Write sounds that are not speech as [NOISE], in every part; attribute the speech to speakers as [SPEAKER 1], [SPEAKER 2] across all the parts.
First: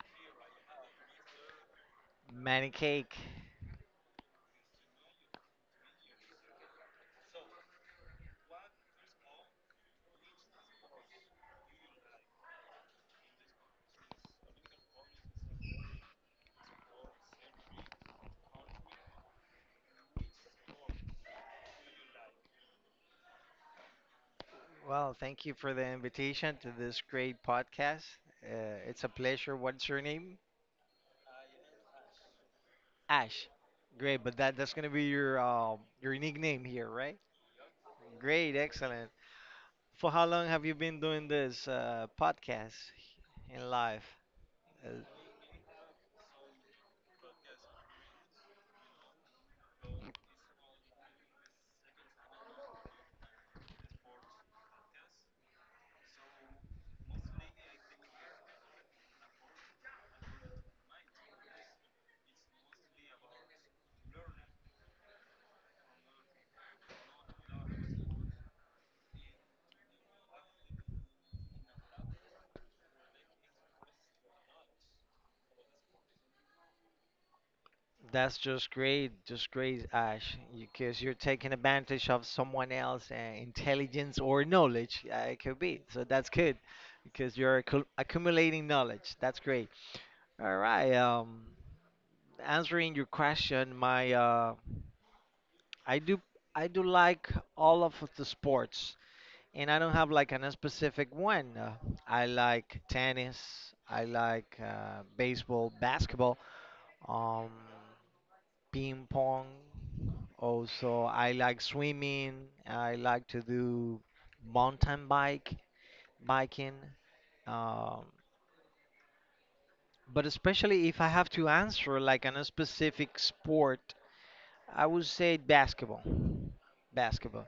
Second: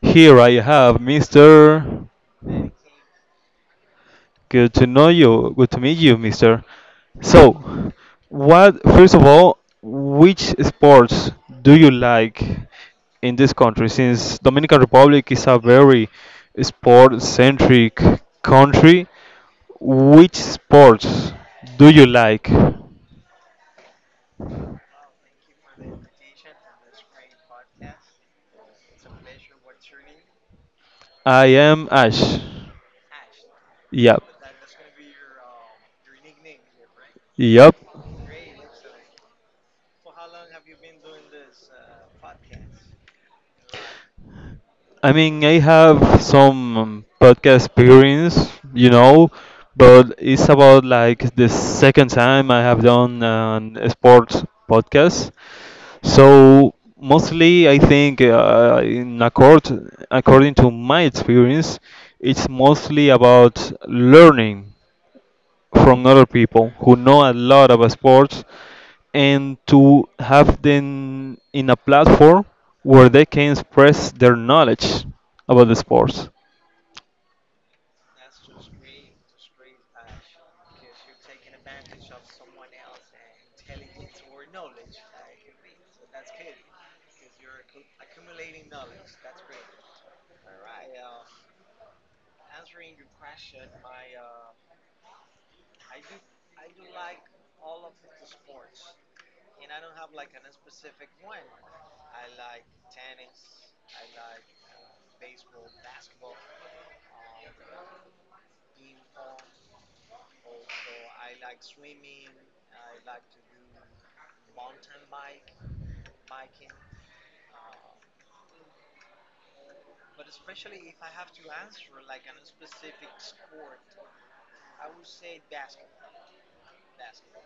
[SPEAKER 1] Here I have Mr.
[SPEAKER 2] Manny Cake.
[SPEAKER 1] Good to know you. Good to meet you, Mr. So, what first of all, which sports do you like in this country, since Dominican Republic is a very sport centric country? Which sports do you like?
[SPEAKER 2] Well, thank you for the invitation to this great podcast. Uh, it's a pleasure. What's your name?
[SPEAKER 1] I am Ash.
[SPEAKER 2] Ash. Great,
[SPEAKER 1] Yep.
[SPEAKER 2] but that's gonna be your nickname here, right?
[SPEAKER 1] Yep.
[SPEAKER 2] Great, excellent. For how long have you been doing this podcast in live? Uh,
[SPEAKER 1] I have some podcast experience, but it's about like the second time I have done an sports podcast. So mostly, I think, in accord according to my experience, it's mostly about learning from other people who know a lot about sports, and to have them in a platform where they can express their knowledge about the sports.
[SPEAKER 2] that's just great, Ash, because you're taking advantage of someone else's intelligence or knowledge. It could be, so that's good, because you're accumulating knowledge. That's great. All right. Answering your question, my I do I do like all of the sports, and I don't have like an specific one. I like tennis. I like baseball, basketball, um, ping pong. Also, I like swimming. I like to do mountain bike, biking. Um, but especially if I have to answer like an a specific sport. I would say basketball. Basketball.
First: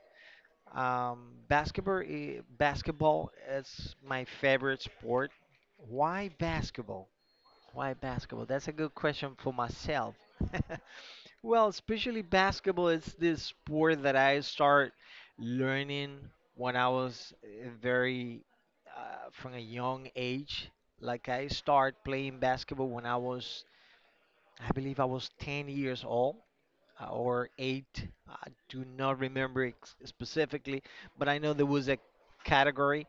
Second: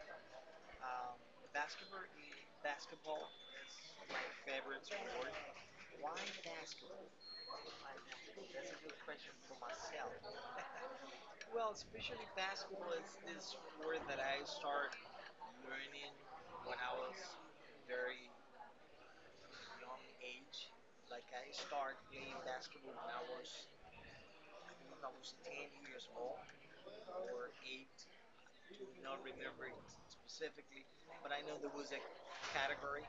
[SPEAKER 2] Basketball is my favorite sport. Why basketball? Why basketball? That's a good question for myself. [LAUGHS] Well, especially basketball, it's this sport that I start learning when I was very from a young age. Like I start playing basketball when I was, I believe I was 10 years old or eight. I do not remember specifically, but I know there was a category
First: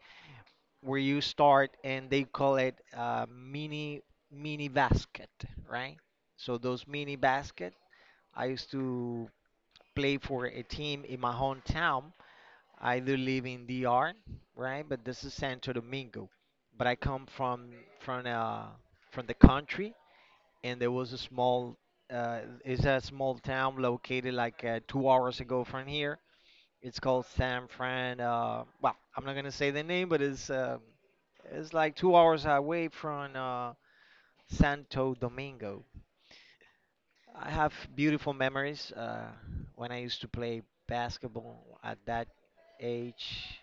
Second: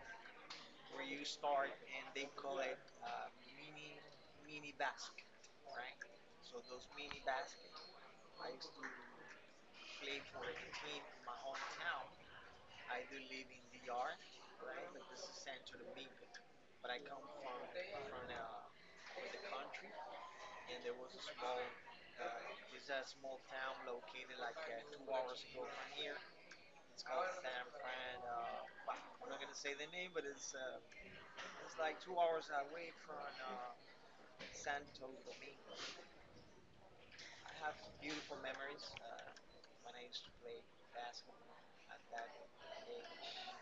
[SPEAKER 2] where you start and they call it mini basket, right? So those mini basket, I used to play for a team in my hometown. I do live in DR, right? But this is Santo Domingo. But I come from from uh from the country, and there was a small uh, it's a small town located like 2 hours ago from here. It's called San Fran. Well, I'm not gonna say the name, but it's like 2 hours away from Santo Domingo. I have beautiful memories when I used to play basketball at that age.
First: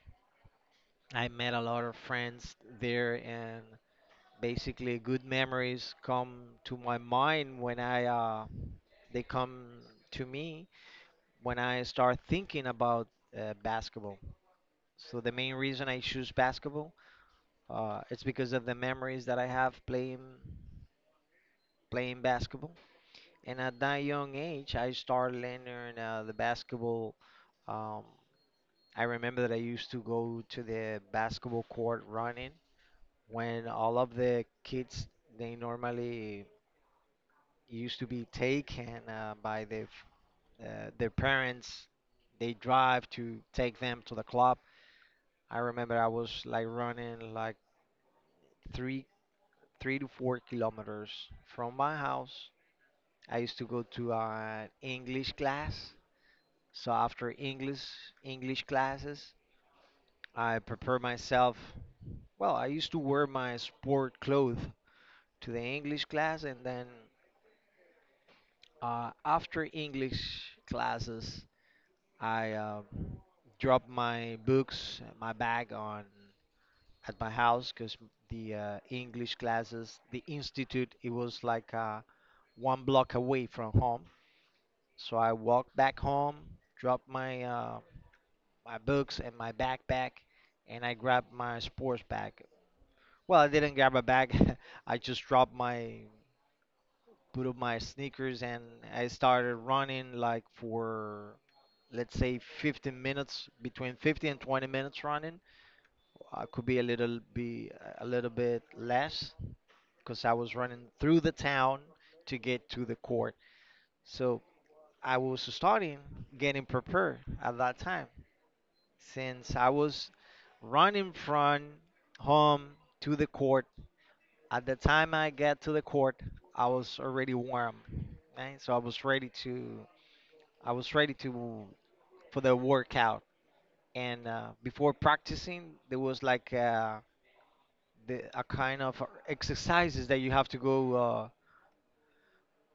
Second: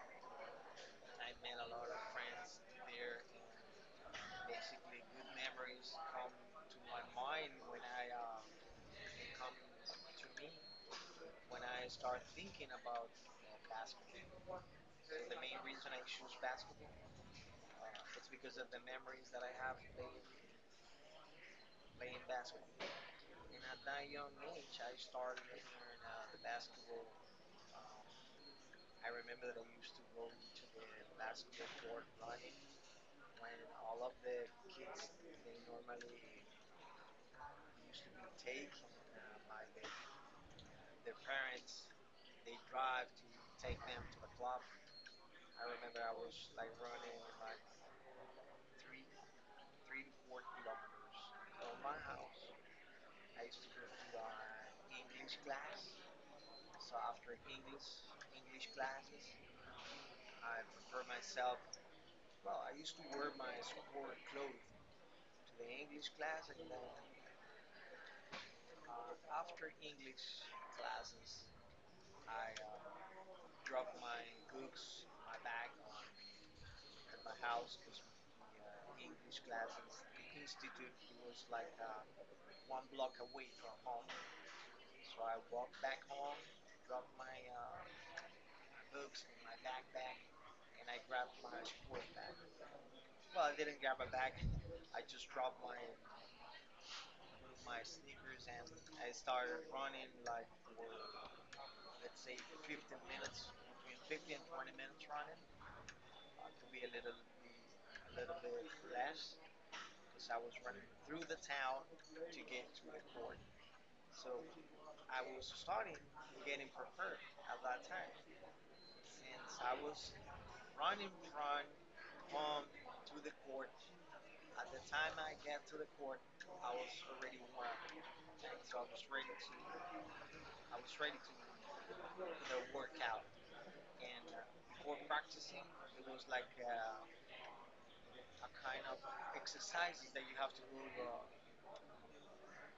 [SPEAKER 2] I met a lot of friends there, and basically, good memories come to my mind when I they come to me when I start thinking about basketball. So the main reason I choose basketball, it's because of the memories that I have playing basketball. And at that young age, I started learning the basketball. Um, I remember that I used to go to the basketball court running when all of the kids they normally used to be taken by their their parents. They drive to take them to the club. I remember I was like running like three three to four kilometers from my house. I used to go to an English class. So after English classes, I prepare myself. Well, I used to wear my sport clothes to the English class, and then after English classes, I drop my books, my bag on at my house because the English classes, the institute, it was like one block away from home. So I walked back home, dropped my my books and my backpack, and I grabbed my sports bag. Well, I didn't grab a bag. [LAUGHS] I just dropped my put up my sneakers and I started running like for let's say 15 minutes, between 15 and 20 minutes running I could be a little bit less because I was running through the town to get to the court. So I was starting getting prepared at that time since I was running from home to the court. At the time I got to the court, I was already warm, right? So I was ready to for the workout. And before practicing, there was like. The a kind of exercises that you have to go uh,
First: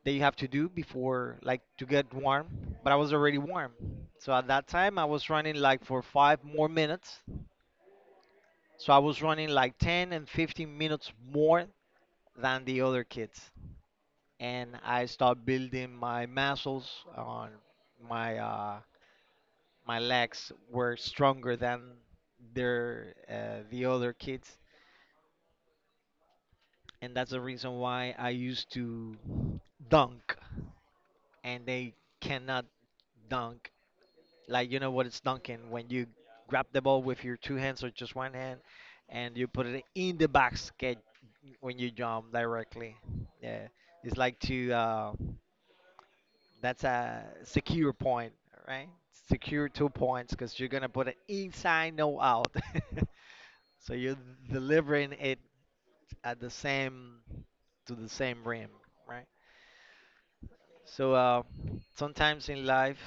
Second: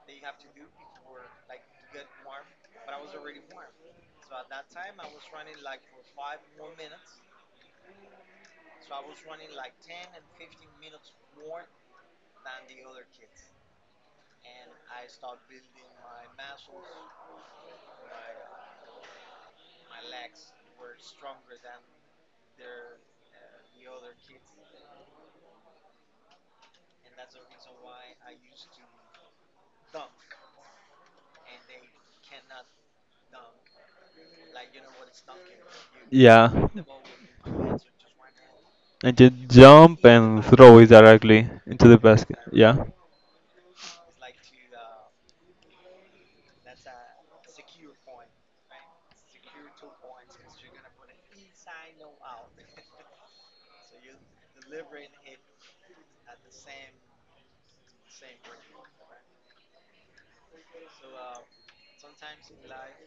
[SPEAKER 2] that you have to do before like to get warm, but I was already warm, so at that time I was running like for 5 more minutes, so I was running like 10 and 15 minutes more than the other kids, and I started building my muscles on my uh, my legs were stronger than the other kids, and that's the reason why I used to dunk and they cannot dunk. Like you know what it's dunking when you
[SPEAKER 1] Yeah,
[SPEAKER 2] grab the ball with your two hands or just one hand,
[SPEAKER 1] and you
[SPEAKER 2] and you put it
[SPEAKER 1] jump
[SPEAKER 2] in the
[SPEAKER 1] and throw it
[SPEAKER 2] basket
[SPEAKER 1] directly
[SPEAKER 2] when
[SPEAKER 1] into
[SPEAKER 2] you
[SPEAKER 1] the
[SPEAKER 2] jump
[SPEAKER 1] basket. Yeah.
[SPEAKER 2] directly. Yeah, it's like to that's a secure point, right? Secure 2 points because you're gonna put it inside, no out. [LAUGHS] So you're delivering it at the same to the same rim, right? So sometimes in life.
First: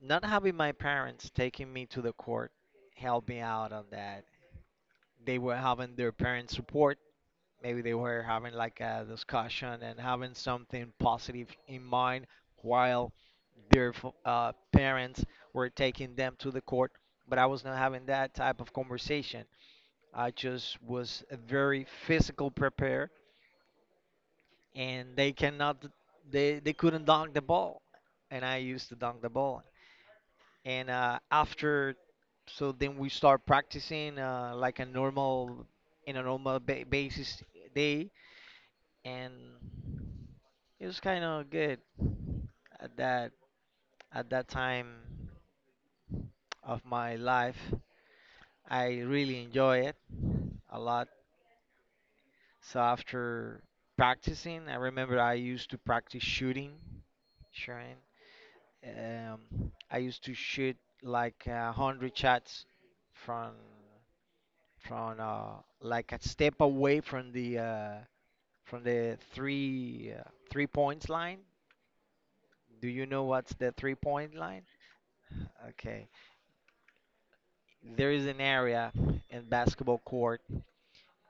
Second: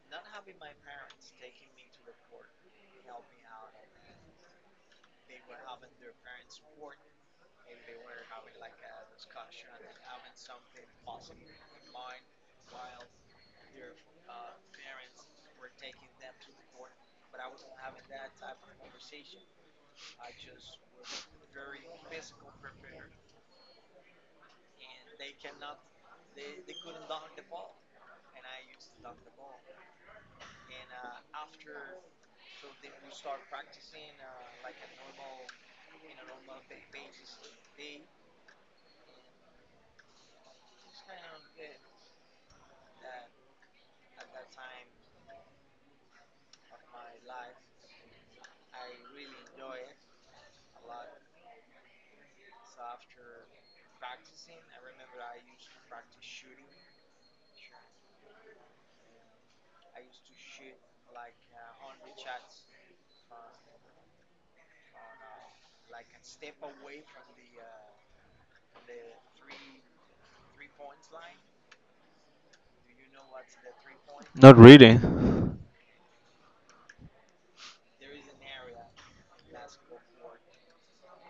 [SPEAKER 2] Not having my parents taking me to the court helped me out on that. They were having their parents' support. Maybe they were having like a discussion and having something positive in mind while their parents were taking them to the court. But I was not having that type of conversation. I just was a very physical prepared, and they cannot, they couldn't dunk the ball, and I used to dunk the ball. And after so then we start practicing like a normal in a normal basis day, and it was kind of good at that time of my life. I really enjoy it a lot. So after practicing, I remember I used to practice shooting. um, I used to shoot like 100 shots from from like a step away from the three 3 points line. Do you know what's the 3 point
[SPEAKER 1] Not
[SPEAKER 2] line?
[SPEAKER 1] really.
[SPEAKER 2] Okay, there is an area in basketball court,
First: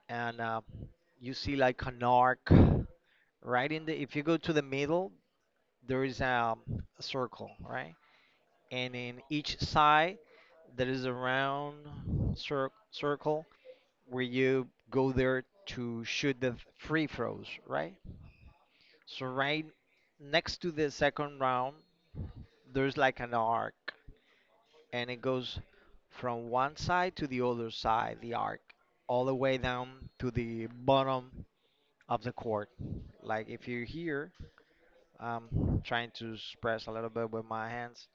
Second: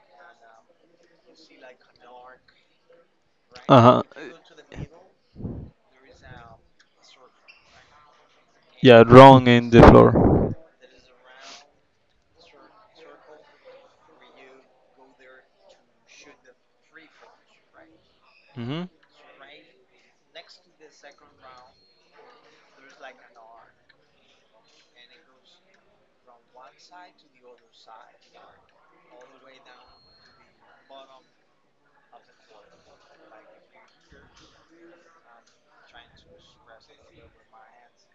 [SPEAKER 2] and you see like an arc right
[SPEAKER 1] Uh
[SPEAKER 2] in the.
[SPEAKER 1] huh.
[SPEAKER 2] If you go to the middle, there is a circle, right? And
[SPEAKER 1] Yeah,
[SPEAKER 2] in
[SPEAKER 1] wrong
[SPEAKER 2] each
[SPEAKER 1] in the
[SPEAKER 2] side,
[SPEAKER 1] floor.
[SPEAKER 2] there is a round circle where you go there to shoot the free throws, right?
[SPEAKER 1] Mhm.
[SPEAKER 2] So right next to the second round there's like an arc and it goes from one side to the other side, the arc, all the way down to the bottom of the court. Like if you're here, I'm trying to express a little bit with my hands.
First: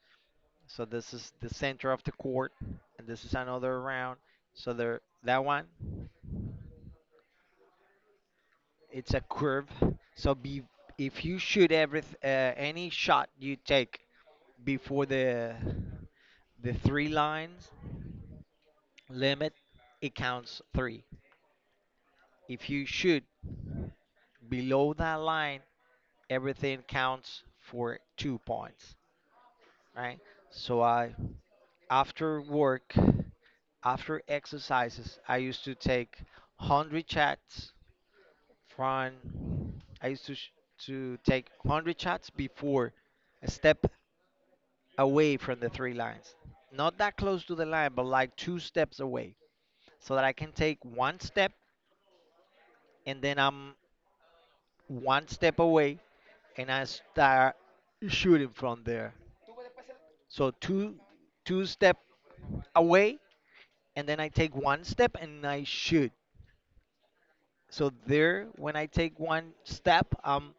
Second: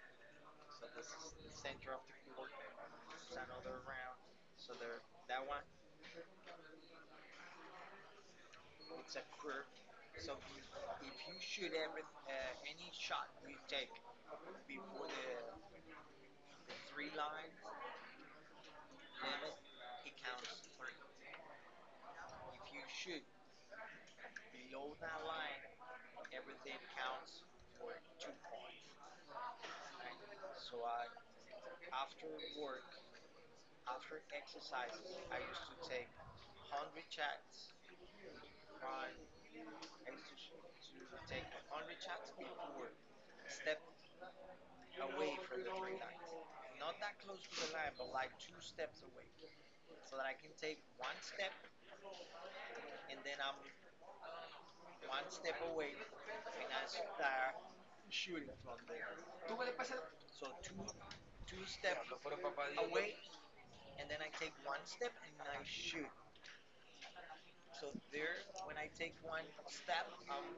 [SPEAKER 2] So this is the center of the court, and this is another round. So there, that one, it's a curve. So be if you shoot every any shot you take before the three lines, limit, it counts three. If you shoot below that line, everything counts for 2 points, right? So after work, after exercises, I used to take 100 shots from, I used to, sh- to take 100 shots before a step away from the three lines. Not that close to the line, but like two steps away so that I can take one step and then I'm one step away and I start shooting from there. So two step away and then I take one step and I shoot. So there when I take one step, I'm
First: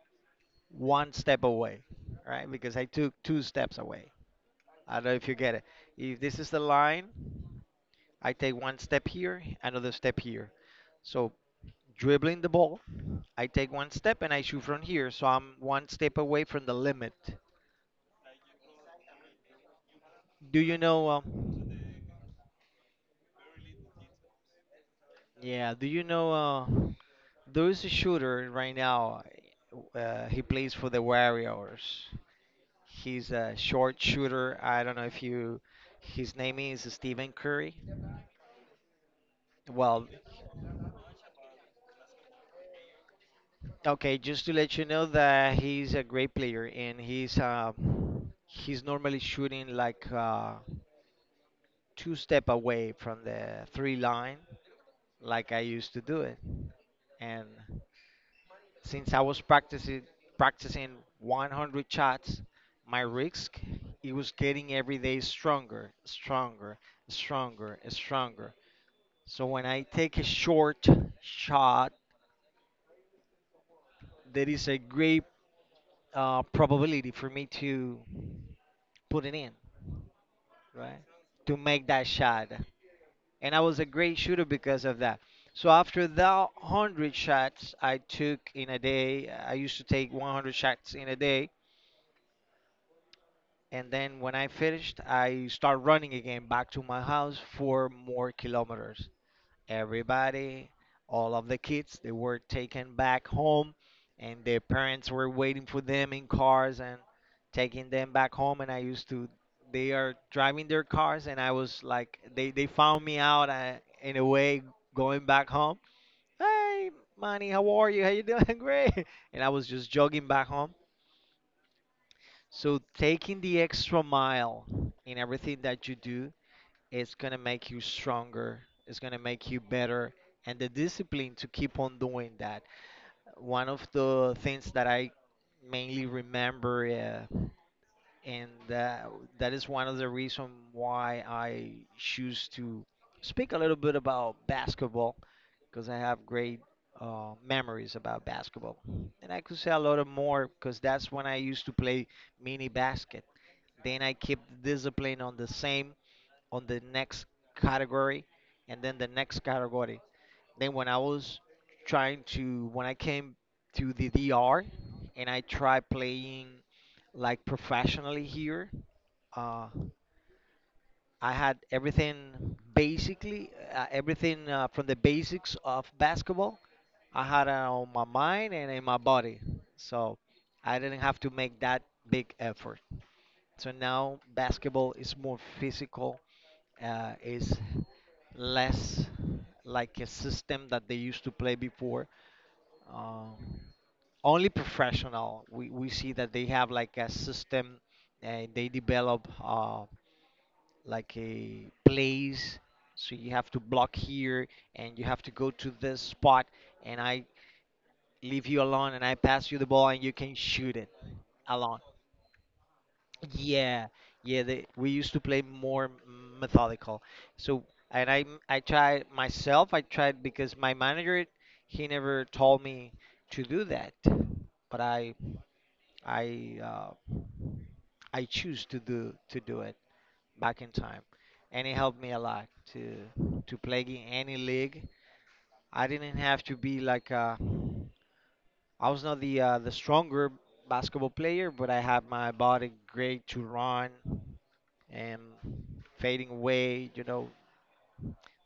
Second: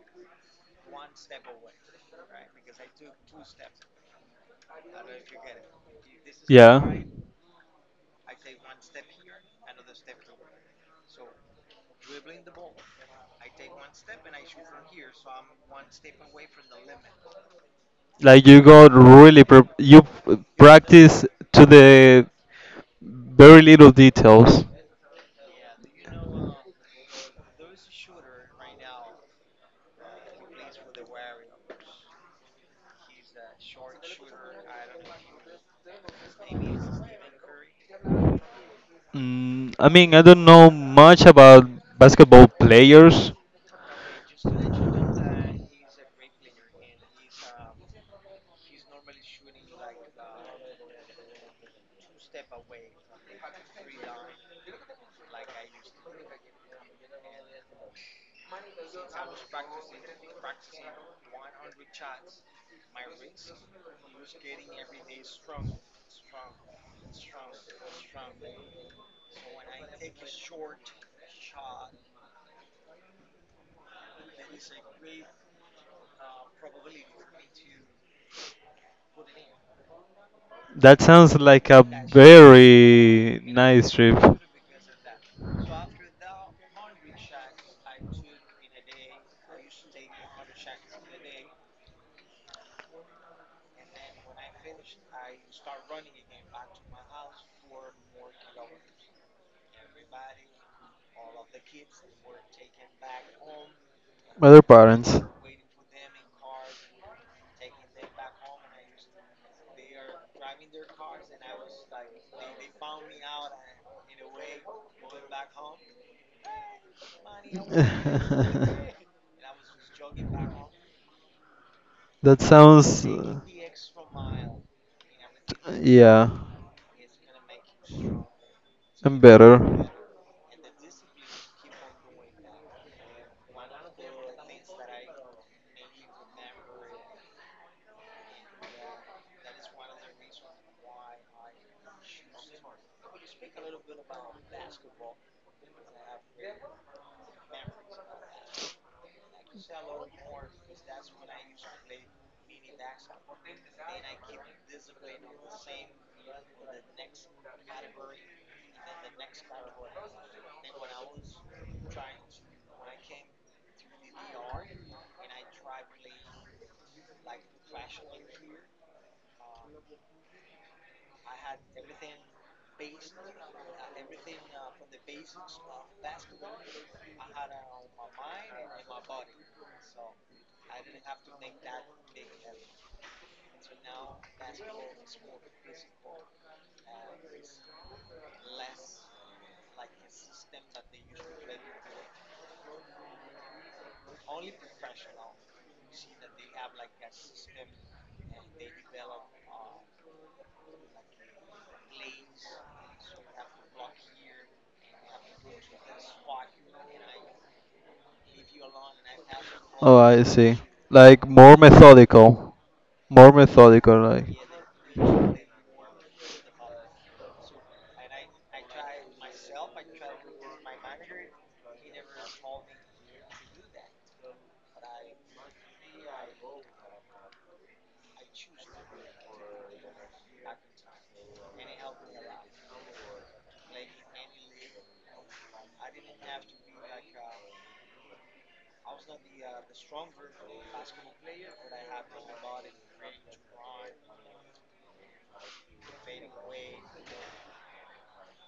[SPEAKER 2] one step away, right? Because I took two steps away. I don't know if you get it. If this is the
[SPEAKER 1] Yeah.
[SPEAKER 2] line, I take one step here, another step here. So dribbling the ball, I take one step and I shoot from here. So I'm one step away from the limit.
[SPEAKER 1] Like you got really pr- you p-
[SPEAKER 2] Do you know?
[SPEAKER 1] practice to the very little details.
[SPEAKER 2] Yeah, do you know uh, there is a shooter right now. He plays for the Warriors. He's a short shooter. I don't know if you. His name is Stephen Curry.
[SPEAKER 1] Mm,
[SPEAKER 2] Well,
[SPEAKER 1] I don't know much about basketball players.
[SPEAKER 2] okay, just to let you know that he's a great player and he's normally shooting like two step away from the three line, like I used to do it, and since I was practicing 100 shots, my risk it was getting every day stronger, stronger, stronger, stronger. So when I take a short shot, there is a great probability for me to put it in,
[SPEAKER 1] That
[SPEAKER 2] right?
[SPEAKER 1] sounds
[SPEAKER 2] To
[SPEAKER 1] like a
[SPEAKER 2] make that shot.
[SPEAKER 1] very
[SPEAKER 2] And I was a
[SPEAKER 1] nice trip.
[SPEAKER 2] great shooter because of that. So after the 100 shots I took in a day, I used to take 100 shots in a day. And then when I finished, I start running again back to my house for more kilometers. Everybody, all of the kids, they were taken back home and
[SPEAKER 1] Other
[SPEAKER 2] their parents
[SPEAKER 1] parents.
[SPEAKER 2] were waiting for them in cars and taking them back home and I used to they are driving their cars and I was like they found me out in a way going back home. Hey, Manny, how are you? How you
[SPEAKER 1] [LAUGHS]
[SPEAKER 2] doing? [LAUGHS] Great. And I was just jogging back home
[SPEAKER 1] That
[SPEAKER 2] so
[SPEAKER 1] sounds.
[SPEAKER 2] taking the extra mile in everything that you
[SPEAKER 1] Yeah.
[SPEAKER 2] do is going to make you stronger. It's going to
[SPEAKER 1] I'm
[SPEAKER 2] make you
[SPEAKER 1] better.
[SPEAKER 2] better and the discipline to keep on doing that. One of the things that I mainly remember uh, and that, that is one of the reasons why I choose to speak a little bit about basketball because I have great memories about basketball. And I could say a lot of more because that's when I used to play mini basket, then I keep the discipline on the same, on the next category, and then the next category. Then when I was trying to, when I came to the DR and I tried playing like professionally here, uh, I had everything basically, everything from the basics of basketball. I had it on my mind and in my body. So I didn't have to make that big effort. So now basketball is more physical, is less like a system that they used to play before. Um, Only professional, we see that they have like a system and they develop. Like a place, so you have to block here and you have to go to this spot, and I leave you alone and I pass you the ball
[SPEAKER 1] Oh,
[SPEAKER 2] and you
[SPEAKER 1] I
[SPEAKER 2] can
[SPEAKER 1] see.
[SPEAKER 2] shoot it
[SPEAKER 1] Like more
[SPEAKER 2] alone.
[SPEAKER 1] methodical, more
[SPEAKER 2] Yeah,
[SPEAKER 1] methodical. Like
[SPEAKER 2] we used to play more methodical, so and I tried myself, I tried, because my manager, he never told me to do that, but i uh, I choose to do it back in time, and it helped me a lot to to play in any league. I didn't have to be like I was not the the stronger basketball player, but I had my body great to run and fading away, you know.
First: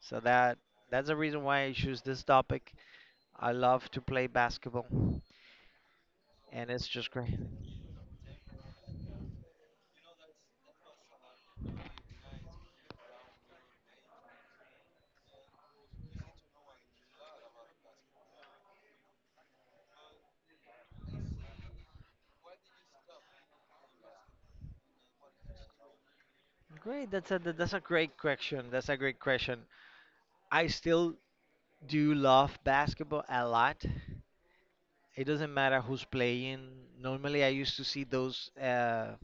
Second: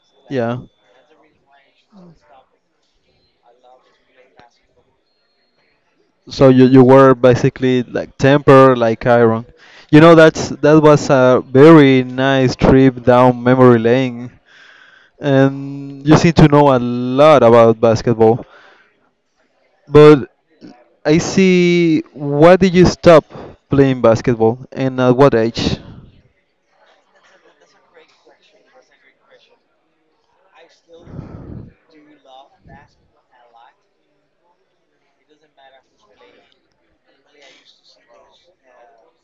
[SPEAKER 2] So
[SPEAKER 1] yeah.
[SPEAKER 2] that's the reason why I choose this topic. I love to play basketball,
[SPEAKER 1] So you
[SPEAKER 2] and
[SPEAKER 1] you
[SPEAKER 2] it's
[SPEAKER 1] were
[SPEAKER 2] just great.
[SPEAKER 1] basically like temper like iron. You know, that was a very nice trip down memory lane, and you seem to know a lot about basketball. But I see, why did you stop playing basketball, and at what age?
[SPEAKER 2] Great, that's a great question. That's a great question. I still do love basketball a lot. It doesn't matter who's playing. Normally, I used to see those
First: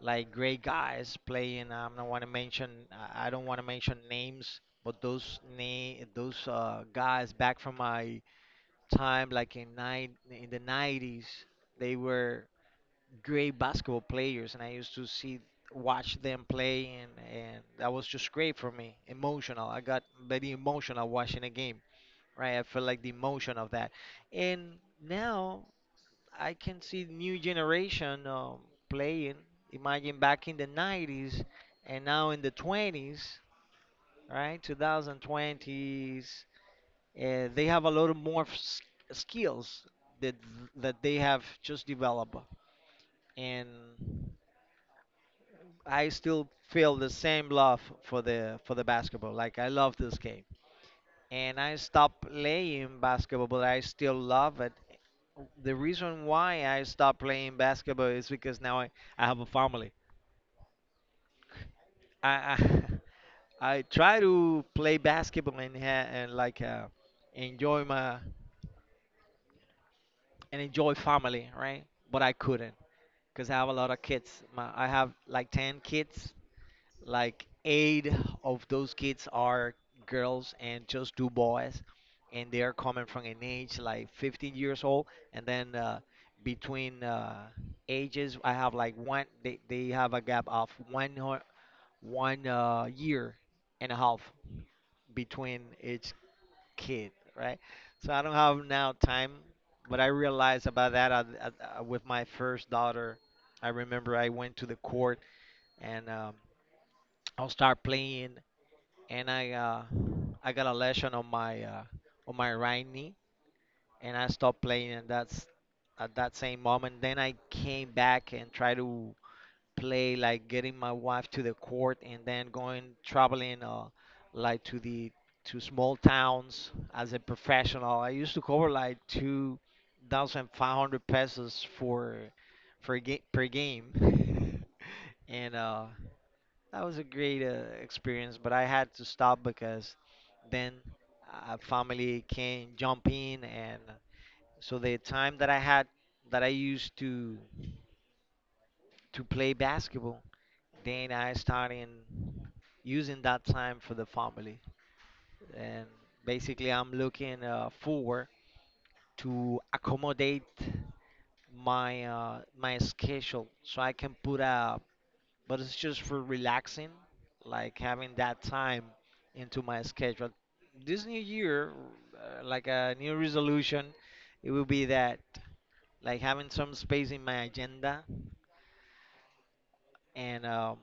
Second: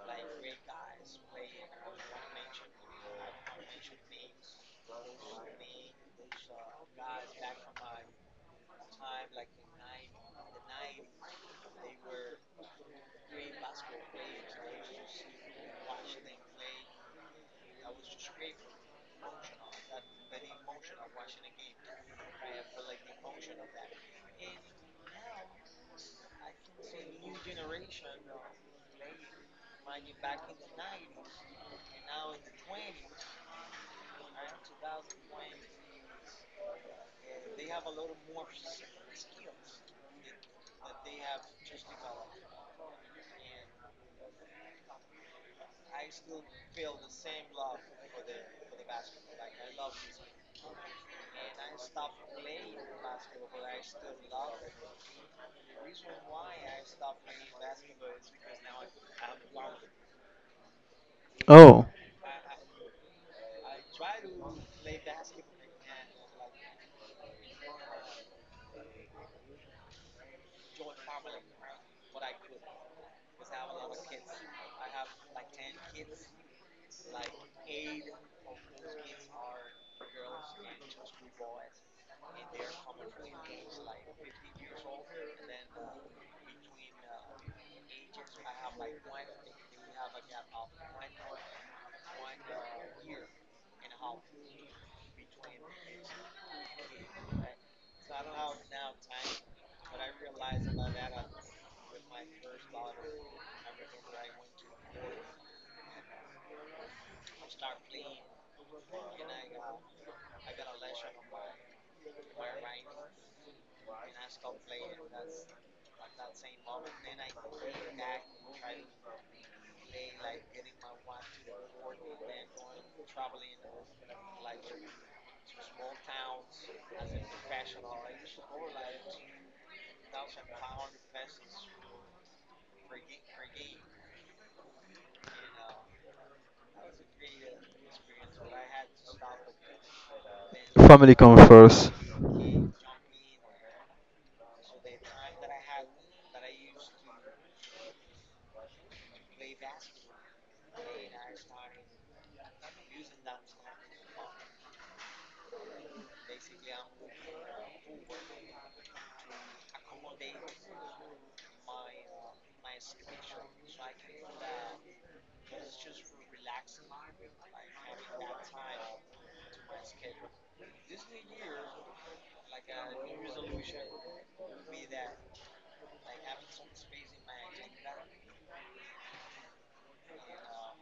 [SPEAKER 2] like great guys playing. I'm not want to mention. I don't want to mention names, but those guys back from my time, like in the 90s, they were great basketball players, and I used to see watch them play, and that was just great for me. Emotional. I got very emotional watching a game, right? I feel like the emotion of that. And now I can see new generation playing. Imagine back in the 90s and now in the 20s, right? 2020s. They have a lot of more skills that they have just developed, and I still feel the same love for the basketball. Like I love this game. And I stopped playing basketball, but I still love it. The reason why I stopped playing basketball is because now I have a family.
[SPEAKER 1] Oh,
[SPEAKER 2] I [LAUGHS] I try to play basketball and and like enjoy my and enjoy family, right? But I couldn't because I have a lot of kids. My, I have like 10 kids, like eight of those kids are girls and just two boys, and they are coming from an age like 15 years old, and then between ages I have like they have a gap of one year and a half between each kid, right? So I don't have now time. But I realized about that with my first daughter. I remember I went to the court, and I'll start playing, and I got a lesion on my right knee, and I stopped playing. And that's at that same moment. Then I came back and tried to play, like getting my wife to the court, and then going traveling, like to the to small towns as a professional. I used to cover like 2,500 pesos for per game, [LAUGHS] and that was a great experience, but I had to stop because then
[SPEAKER 1] family come first.
[SPEAKER 2] family came jump in, and so the time that I had that I used to play basketball, then I started using that time for the family, and basically I'm looking forward to accommodate my my schedule so I can put a, but it's just for relaxing, like having that time into my schedule. This new year, like a new resolution, it will be that like having some space in my agenda and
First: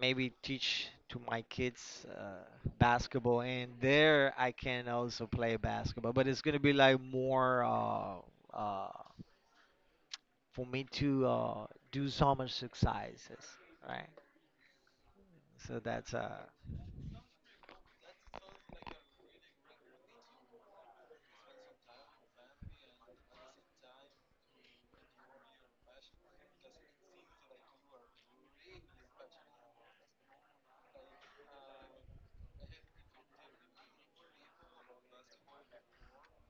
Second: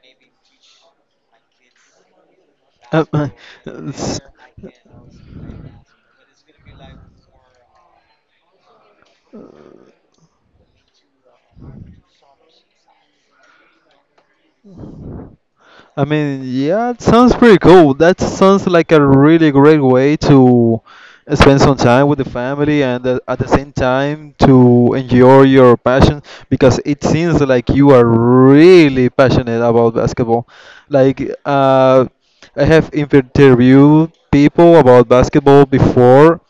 [SPEAKER 2] maybe teach to my kids
[SPEAKER 1] Uh,
[SPEAKER 2] basketball,
[SPEAKER 1] [LAUGHS]
[SPEAKER 2] and
[SPEAKER 1] uh, s-
[SPEAKER 2] there I can also play basketball, but it's gonna be like more uh, for me to do some exercises, right? So
[SPEAKER 1] I
[SPEAKER 2] that's uh.
[SPEAKER 1] mean, yeah, It sounds pretty cool. That sounds like a really great way to spend some time with the family and, at the same time, to enjoy your passion, because it seems like you are really passionate about basketball. Like, I have interviewed people about basketball before,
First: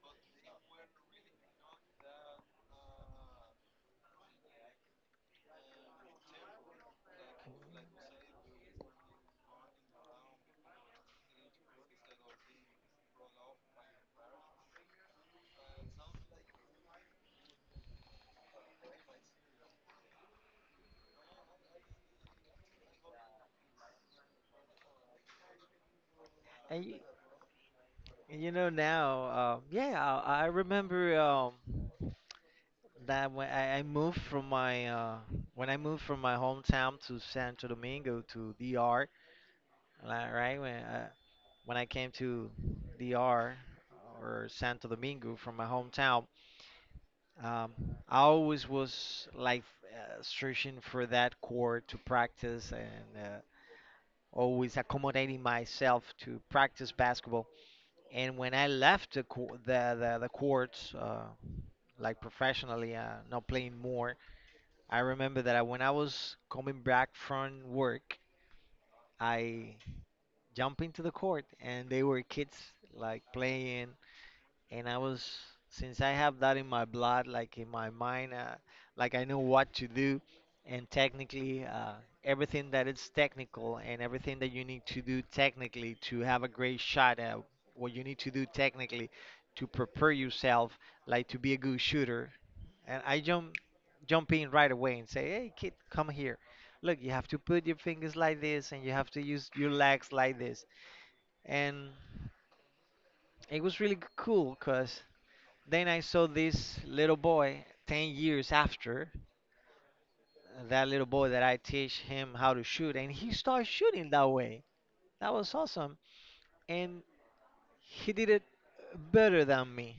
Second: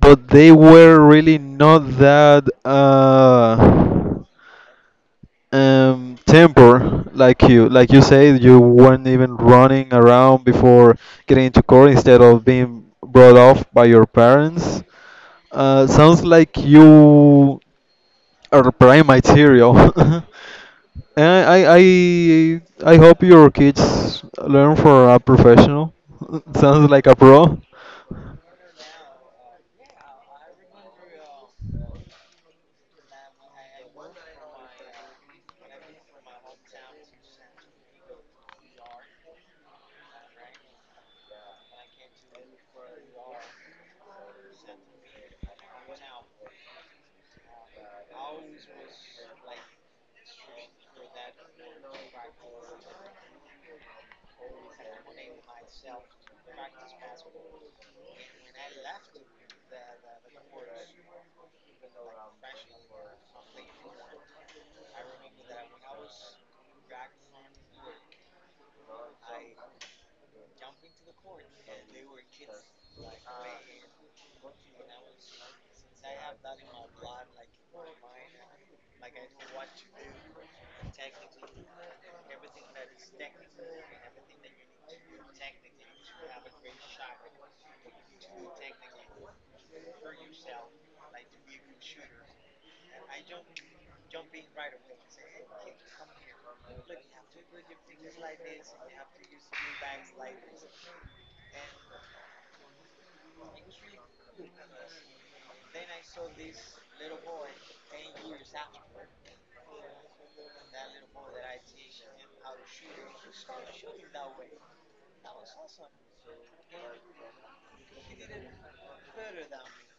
[SPEAKER 1] but they were really not that temper like you. Like you said, you weren't even running around before getting into court instead of being brought off by your parents. Sounds like you are prime material. [LAUGHS] And I hope your kids learn for a professional. [LAUGHS]
[SPEAKER 2] and
[SPEAKER 1] Sounds
[SPEAKER 2] y-
[SPEAKER 1] like a pro.
[SPEAKER 2] You know now, yeah, I remember that when I moved from my when I moved from my hometown to Santo Domingo to DR, right? When when I came to DR or Santo Domingo from my hometown, um, I always was like searching for that core to practice, and always accommodating myself to practice basketball. And when I left the co- the courts, like professionally, not playing more, I remember that when I was coming back from work, I jumped into the court, and they were kids like playing, and I was, since I have that in my blood, like in my mind, like I know what to do, and technically everything that is technical, and everything that you need to do technically to have a great shot at, what you need to do technically to prepare yourself, like to be a good shooter, and I jump in right away and say, hey kid, come here. Look, you have to put your fingers like this, and you have to use your legs like this. And it was really cool because then I saw this little boy 10 years after, that little boy that I teach him how to shoot, and he started shooting that way. That was awesome. And he did it better than me.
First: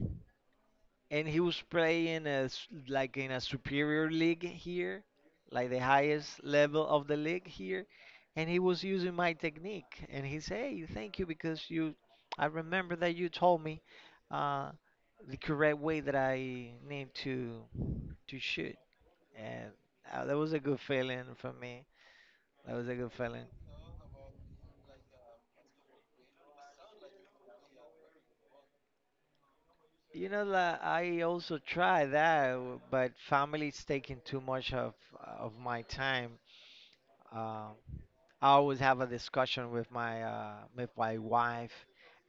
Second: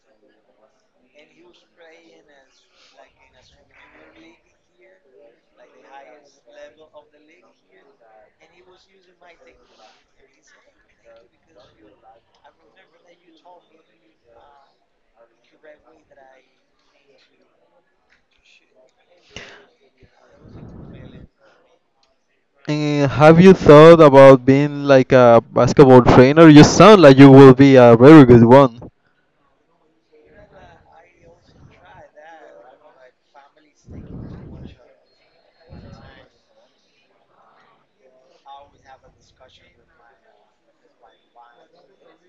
[SPEAKER 2] And he was playing a s like in a superior league here, like the highest level of the league here. And he was using my technique. And he said, hey, thank you, because you, I remember that you told me uh, the correct way that I need to shoot. And that was a good feeling for me. That was a
[SPEAKER 1] Eh,
[SPEAKER 2] good
[SPEAKER 1] have
[SPEAKER 2] feeling.
[SPEAKER 1] you thought about being like a basketball trainer? You sound like you will be a very good one.
[SPEAKER 2] You know, like, I also try that, but family is taking too much of my time. Um, I always have a discussion with my wife,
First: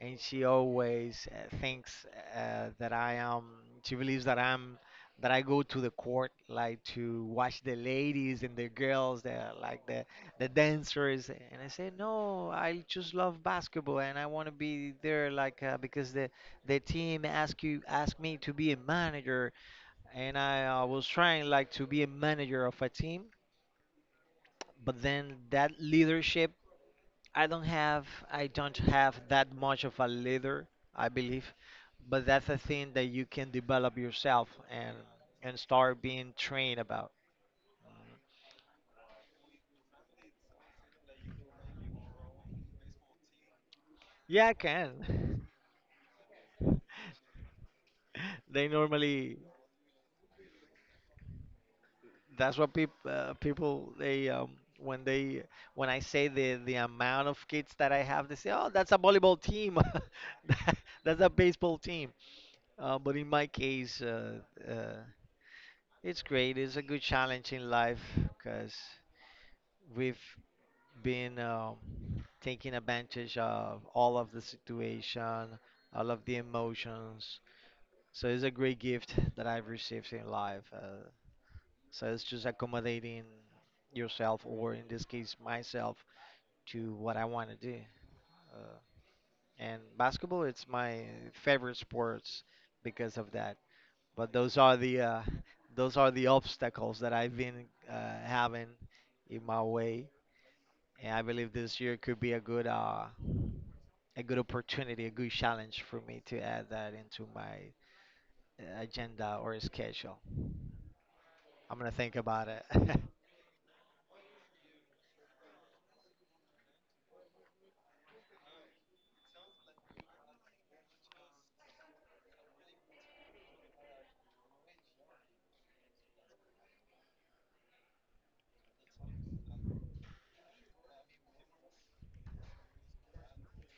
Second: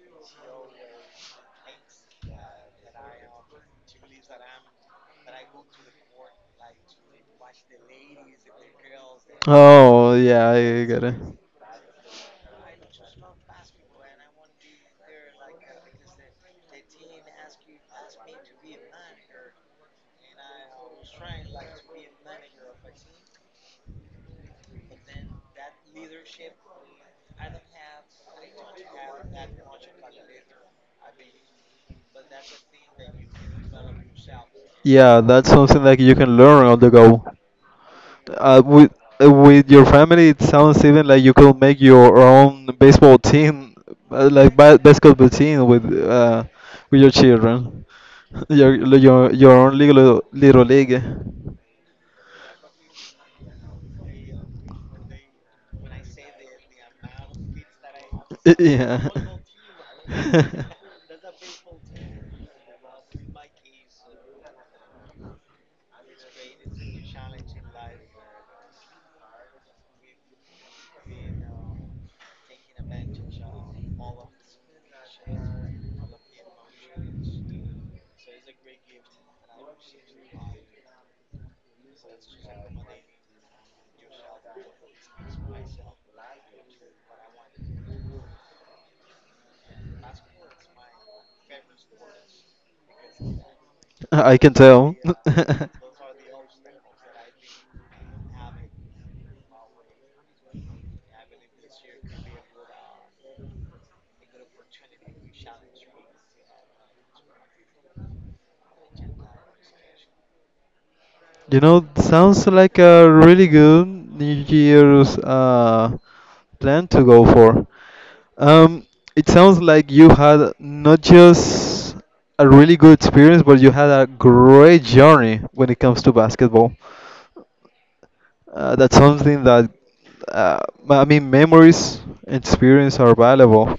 [SPEAKER 2] and she always thinks that I am. She believes that I'm that I go to the court like to watch the ladies and the girls, the like
[SPEAKER 1] Oh,
[SPEAKER 2] the
[SPEAKER 1] yeah, I get it.
[SPEAKER 2] dancers. And I say no, I just love basketball and I want to be there like because the team asked, you asked me to be a manager, and I was trying like to be a manager of a team, but then that leadership, I don't have I don't have that much of a leader, I believe, but that's a thing that you can develop yourself
[SPEAKER 1] Yeah, that's
[SPEAKER 2] and
[SPEAKER 1] something that
[SPEAKER 2] start
[SPEAKER 1] you
[SPEAKER 2] being
[SPEAKER 1] can learn on
[SPEAKER 2] trained
[SPEAKER 1] the
[SPEAKER 2] about.
[SPEAKER 1] go. Uh, with with your family, it sounds even like you could make your own baseball team,
[SPEAKER 2] Yeah, I
[SPEAKER 1] like ba basketball
[SPEAKER 2] can. [LAUGHS]
[SPEAKER 1] team with, uh, with your children, [LAUGHS]
[SPEAKER 2] They
[SPEAKER 1] your
[SPEAKER 2] normally,
[SPEAKER 1] own little league. [LAUGHS]
[SPEAKER 2] that's what people they when they, when I say the amount of kids that I have, they say, "Oh, that's a
[SPEAKER 1] Yeah.
[SPEAKER 2] volleyball team. [LAUGHS]
[SPEAKER 1] [LAUGHS]
[SPEAKER 2] That- That's a baseball team." But in my case, uh, it's great. It's a good challenge in life, because we've been taking advantage of all of the situation, all of the emotions. So it's a great gift that I've received in life. So it's just accommodating yourself, or in this case, myself, to what I want to do. Uh, and basketball, it's my favorite sports because of that. But
[SPEAKER 1] I can tell.
[SPEAKER 2] those are the obstacles that I've been having in my
[SPEAKER 1] [LAUGHS]
[SPEAKER 2] way. And I believe this year could be a good opportunity, a good challenge for me to add that into my agenda or schedule.
[SPEAKER 1] You
[SPEAKER 2] I'm
[SPEAKER 1] know,
[SPEAKER 2] gonna think
[SPEAKER 1] sounds
[SPEAKER 2] about it.
[SPEAKER 1] like
[SPEAKER 2] [LAUGHS]
[SPEAKER 1] a really good New Year's plan to go for. Um, it sounds like you had not just a really good experience, but you had a great journey when it comes to basketball. That's something that, uh, I mean, memories and experience are valuable.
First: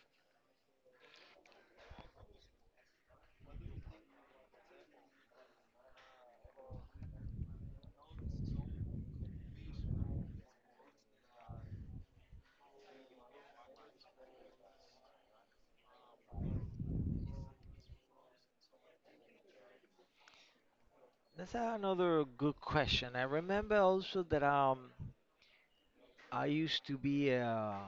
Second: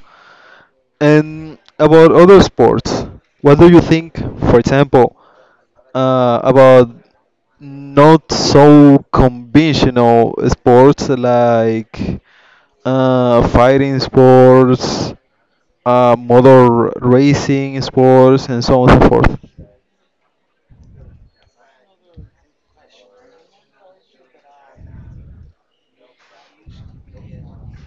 [SPEAKER 1] And about other sports, what do you think, for example, about not so conventional sports like fighting sports, motor racing sports, and so on and so forth?
[SPEAKER 2] That's another good question. I remember also that I used to be uh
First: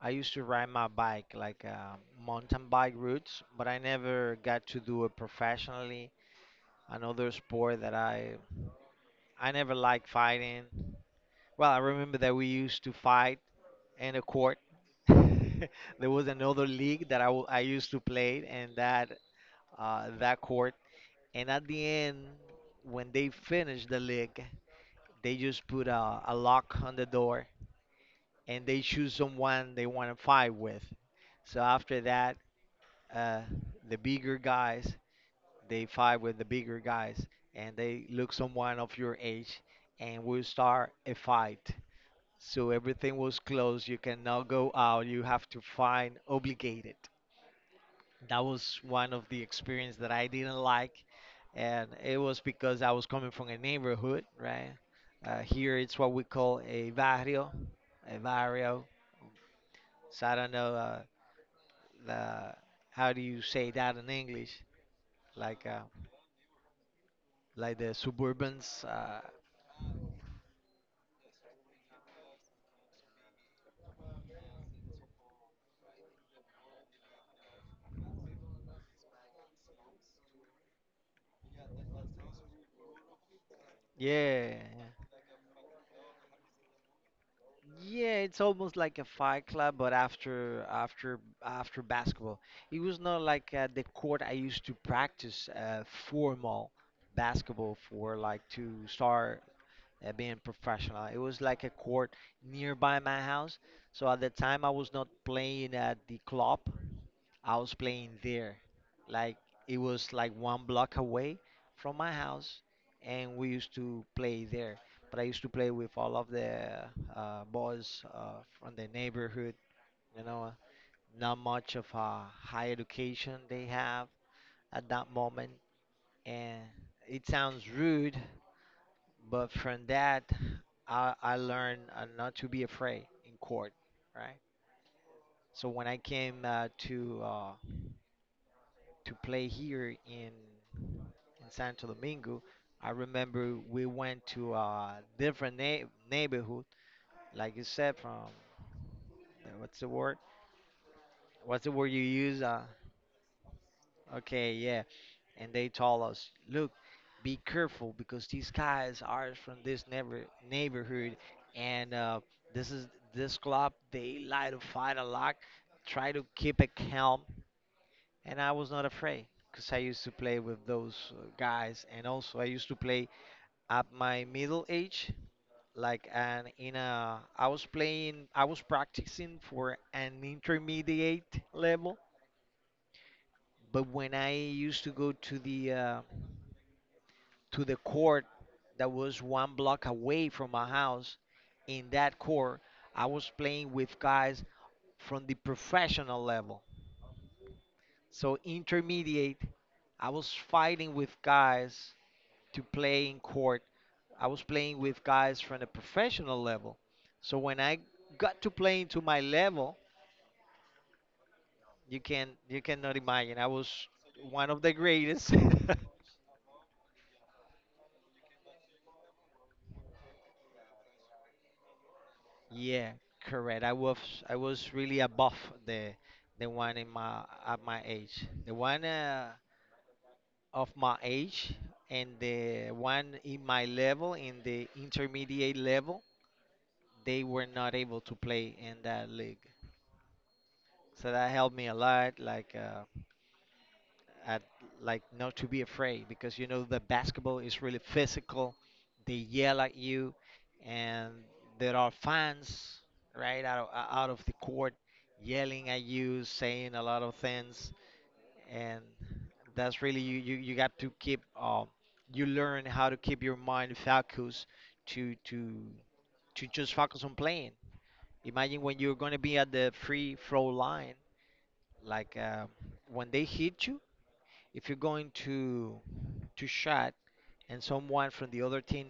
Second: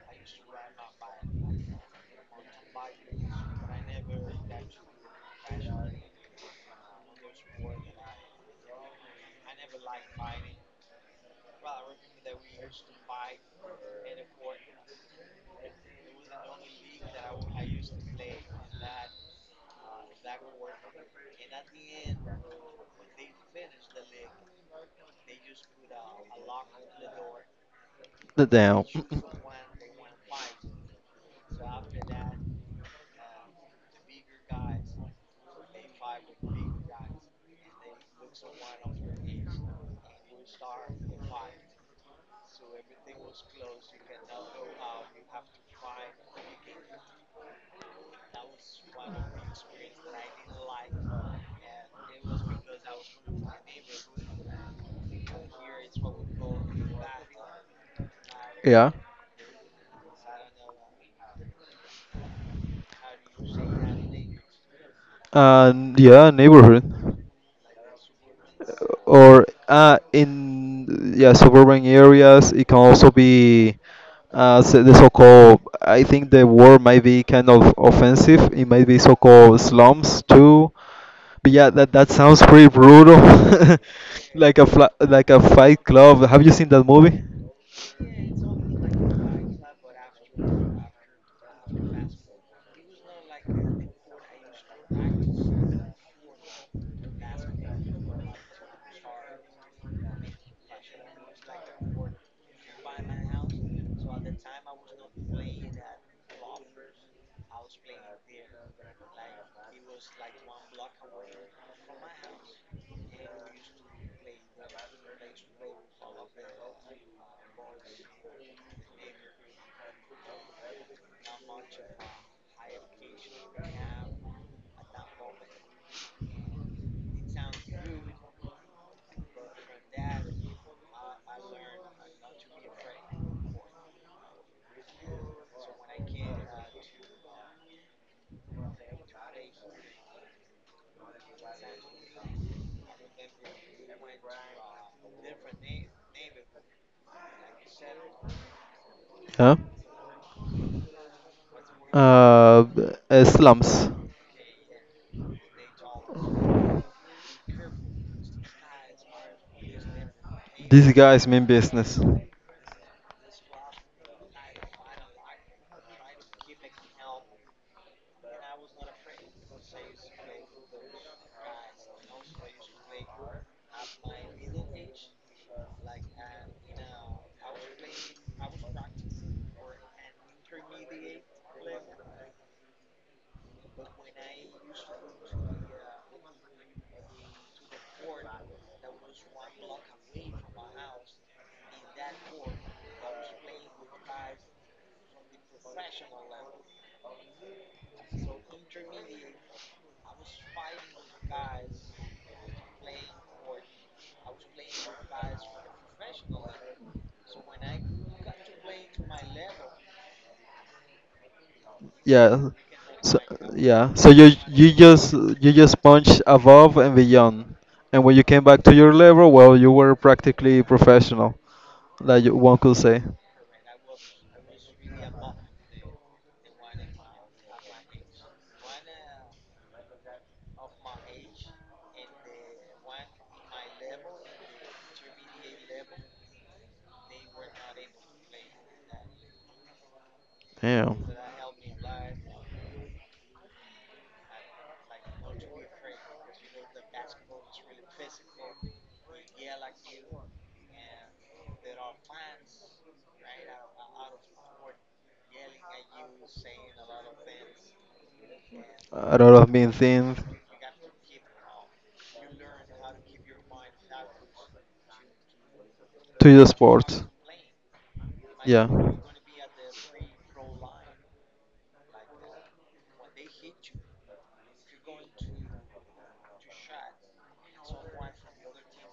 [SPEAKER 2] I used to ride my bike like mountain bike routes, but I never got to do it professionally. Another sport that I never liked fighting. Well, I remember that we used to fight and a court. [LAUGHS] There was another league that I used to play, and that that court. And at the end, when they finish the league, they just put a lock on the door,
[SPEAKER 1] The
[SPEAKER 2] and they
[SPEAKER 1] damn.
[SPEAKER 2] choose someone they want to fight with. So after that, uh, the bigger guys, they fight with the bigger guys, and they look someone of your age, and will start a fight. So everything was closed. You cannot go out. You have to find obligated. That was one of the experience that I didn't like, and it was because I was coming from a
[SPEAKER 1] [LAUGHS]
[SPEAKER 2] neighborhood, right? Here it's what we call a barrio, a barrio.
[SPEAKER 1] Yeah.
[SPEAKER 2] So I don't know the how do you say that in English, like
[SPEAKER 1] And yeah, neighborhood,
[SPEAKER 2] the suburbans.
[SPEAKER 1] or in yeah suburban areas, it can also be, the so-called. I think the word might be kind of offensive. It might be so-called slums too. But yeah, that sounds pretty brutal, [LAUGHS]
[SPEAKER 2] Yeah, yeah,
[SPEAKER 1] like a
[SPEAKER 2] yeah.
[SPEAKER 1] fight club. Have you seen that movie?
[SPEAKER 2] Yeah, it's almost like a fight club, but after basketball, it was not like the court I used to practice formal basketball for, like to start being professional. It was like a court nearby my house. So at the time, I was not playing at the club. I was playing there. Like it was like one block away from my house, and we used to play there. But I used to play with all of the boys from the neighborhood. You know, not much of a high education they have at that moment, and it sounds rude, but from that, I learned not to be afraid in court, right? So when I came to play here in Santo Domingo. I remember we went to a different neighborhood, like you said, from
[SPEAKER 1] Yeah.
[SPEAKER 2] what's the word? What's the word you use?
[SPEAKER 1] Uh, Slums.
[SPEAKER 2] Okay, yeah. And they told us, look, be careful because these guys are from this
[SPEAKER 1] This
[SPEAKER 2] neighborhood,
[SPEAKER 1] guy's mean
[SPEAKER 2] and
[SPEAKER 1] business.
[SPEAKER 2] this is this club. They like to fight a lot. Try to keep it calm. And I was not afraid because I used to play with those guys, and also I used to play at my middle age. Like and in a I was practicing for an intermediate level. But when I used to go to the court that was one block away from my house. In that court I was playing with guys from the professional level. So intermediate, I was fighting with guys to play in court. I was playing with guys from the professional level. So when I got to playing to my level,
[SPEAKER 1] Yeah.
[SPEAKER 2] you cannot
[SPEAKER 1] So
[SPEAKER 2] imagine. I was
[SPEAKER 1] yeah. So you
[SPEAKER 2] one of
[SPEAKER 1] you
[SPEAKER 2] the
[SPEAKER 1] just
[SPEAKER 2] greatest.
[SPEAKER 1] you just punch above and beyond, and when you came back to your level, well, you were practically professional, like you-
[SPEAKER 2] [LAUGHS]
[SPEAKER 1] one could
[SPEAKER 2] Yeah,
[SPEAKER 1] say.
[SPEAKER 2] correct. I was really above the the one in my at my age. The one of my age and the one in my level in the intermediate level, they were not able to play in that league.
[SPEAKER 1] Yeah.
[SPEAKER 2] So that helped me a lot. Like. At like Not to be afraid, because you know the basketball is really physical. They yell at you, and there are fans right out of the court yelling at you, saying a lot of things, and
[SPEAKER 1] A lot of mean
[SPEAKER 2] that's really
[SPEAKER 1] things
[SPEAKER 2] you got to keep, you learn how to keep your mind focused to to
[SPEAKER 1] to the
[SPEAKER 2] to just
[SPEAKER 1] sport.
[SPEAKER 2] focus on playing. Imagine
[SPEAKER 1] Yeah.
[SPEAKER 2] when you're going to be at the free throw line, like when they hit you. If you're going to shot, and someone from the other team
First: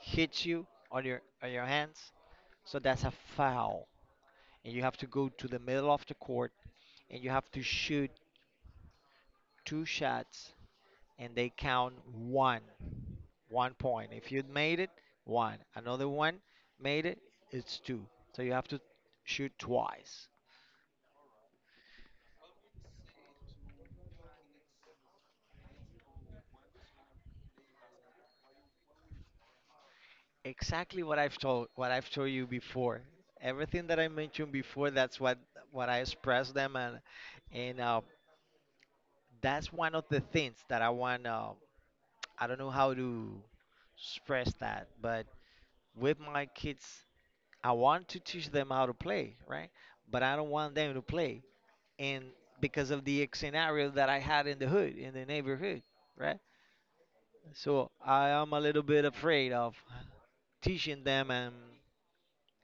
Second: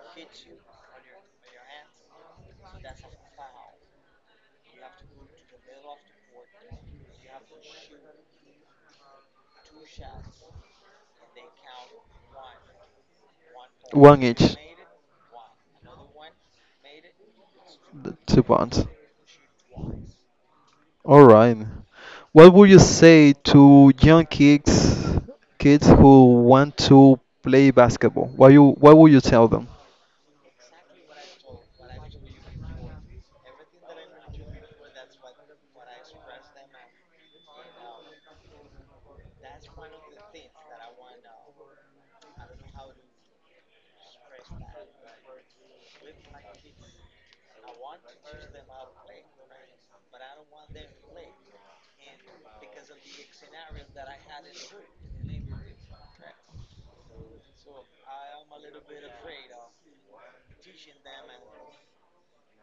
[SPEAKER 2] hits you on your hands, so that's a foul. And you have to go to the middle of the court and you have to shoot two shots, and they count one. 1 point.
[SPEAKER 1] One
[SPEAKER 2] If you
[SPEAKER 1] each.
[SPEAKER 2] made it, one. Another one made it, it's two.
[SPEAKER 1] The
[SPEAKER 2] So
[SPEAKER 1] two
[SPEAKER 2] you have to
[SPEAKER 1] pounds.
[SPEAKER 2] shoot twice.
[SPEAKER 1] All right. What would you say to young kids, kids who want to play basketball? What would you tell them?
[SPEAKER 2] Exactly what I've told you before. Everything that I mentioned before, that's what I express them, and and uh, that's one of the things that I want. I don't know how to express that, but with my kids, I want to teach them how to play, right? But I don't want them to play, and because of the scenario that I had in the hood, in the neighborhood, right? So I am a little bit afraid of teaching them and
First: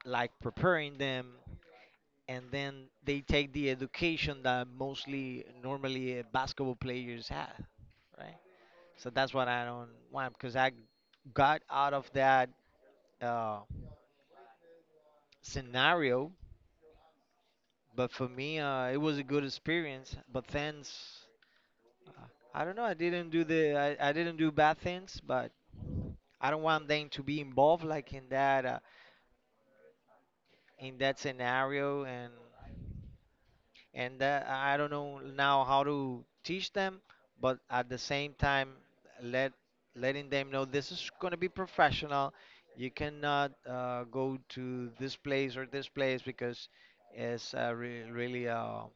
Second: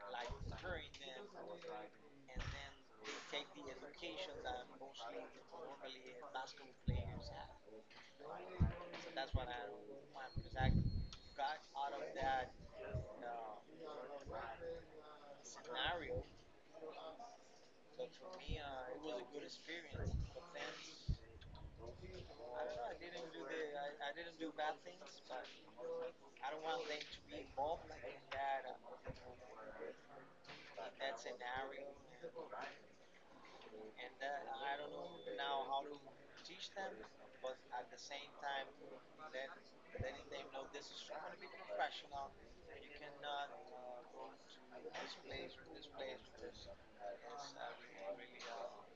[SPEAKER 2] like preparing them, and then they take the education that mostly normally basketball players have, right? So that's what I don't want, because I got out of that uh, scenario. But for me, it was a good experience. But thanks, I don't know. I didn't do bad things, but I don't want them to be involved like in that scenario, and that, I don't know now how to teach them, but at the same time, let letting them know this is going to be professional. You cannot go to this place or this place, because it's really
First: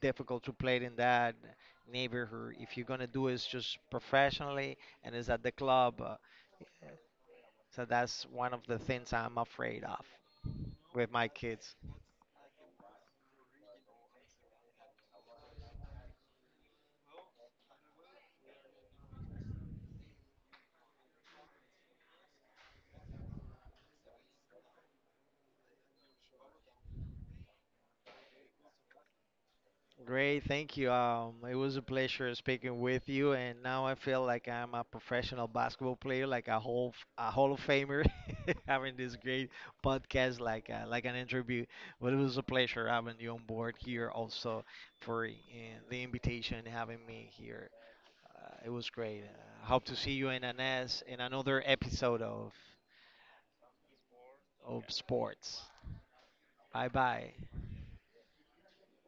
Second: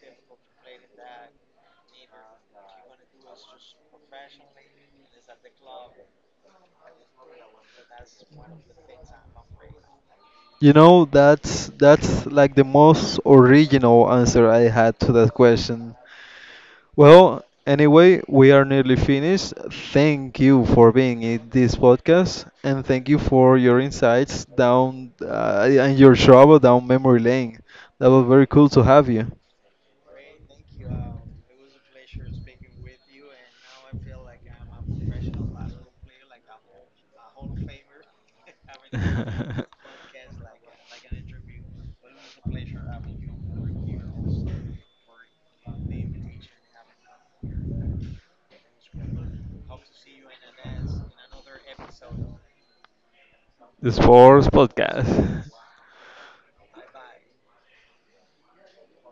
[SPEAKER 2] difficult to play it in that neighborhood. If you're going to do it, just professionally, and it's at the club. So that's one of the things I'm afraid of
[SPEAKER 1] You know,
[SPEAKER 2] with my
[SPEAKER 1] that's
[SPEAKER 2] kids.
[SPEAKER 1] like the most original answer I had to that question. Well, anyway, we are nearly finished. Thank you for being in this podcast, and thank you for your insights down, and your travel down memory lane. That was very cool to have you.
[SPEAKER 2] Great, thank you. It was a pleasure speaking with you, and now I feel like I'm a professional basketball player, like a Hall of Famer, [LAUGHS] having this great
[SPEAKER 1] [LAUGHS] [LAUGHS]
[SPEAKER 2] podcast, like an interview. But it was a pleasure having you on board here, also for the invitation and having me here. It was great. Hope to see you in an S in another episode of
[SPEAKER 1] The Sports Podcast.
[SPEAKER 2] sports. Bye bye.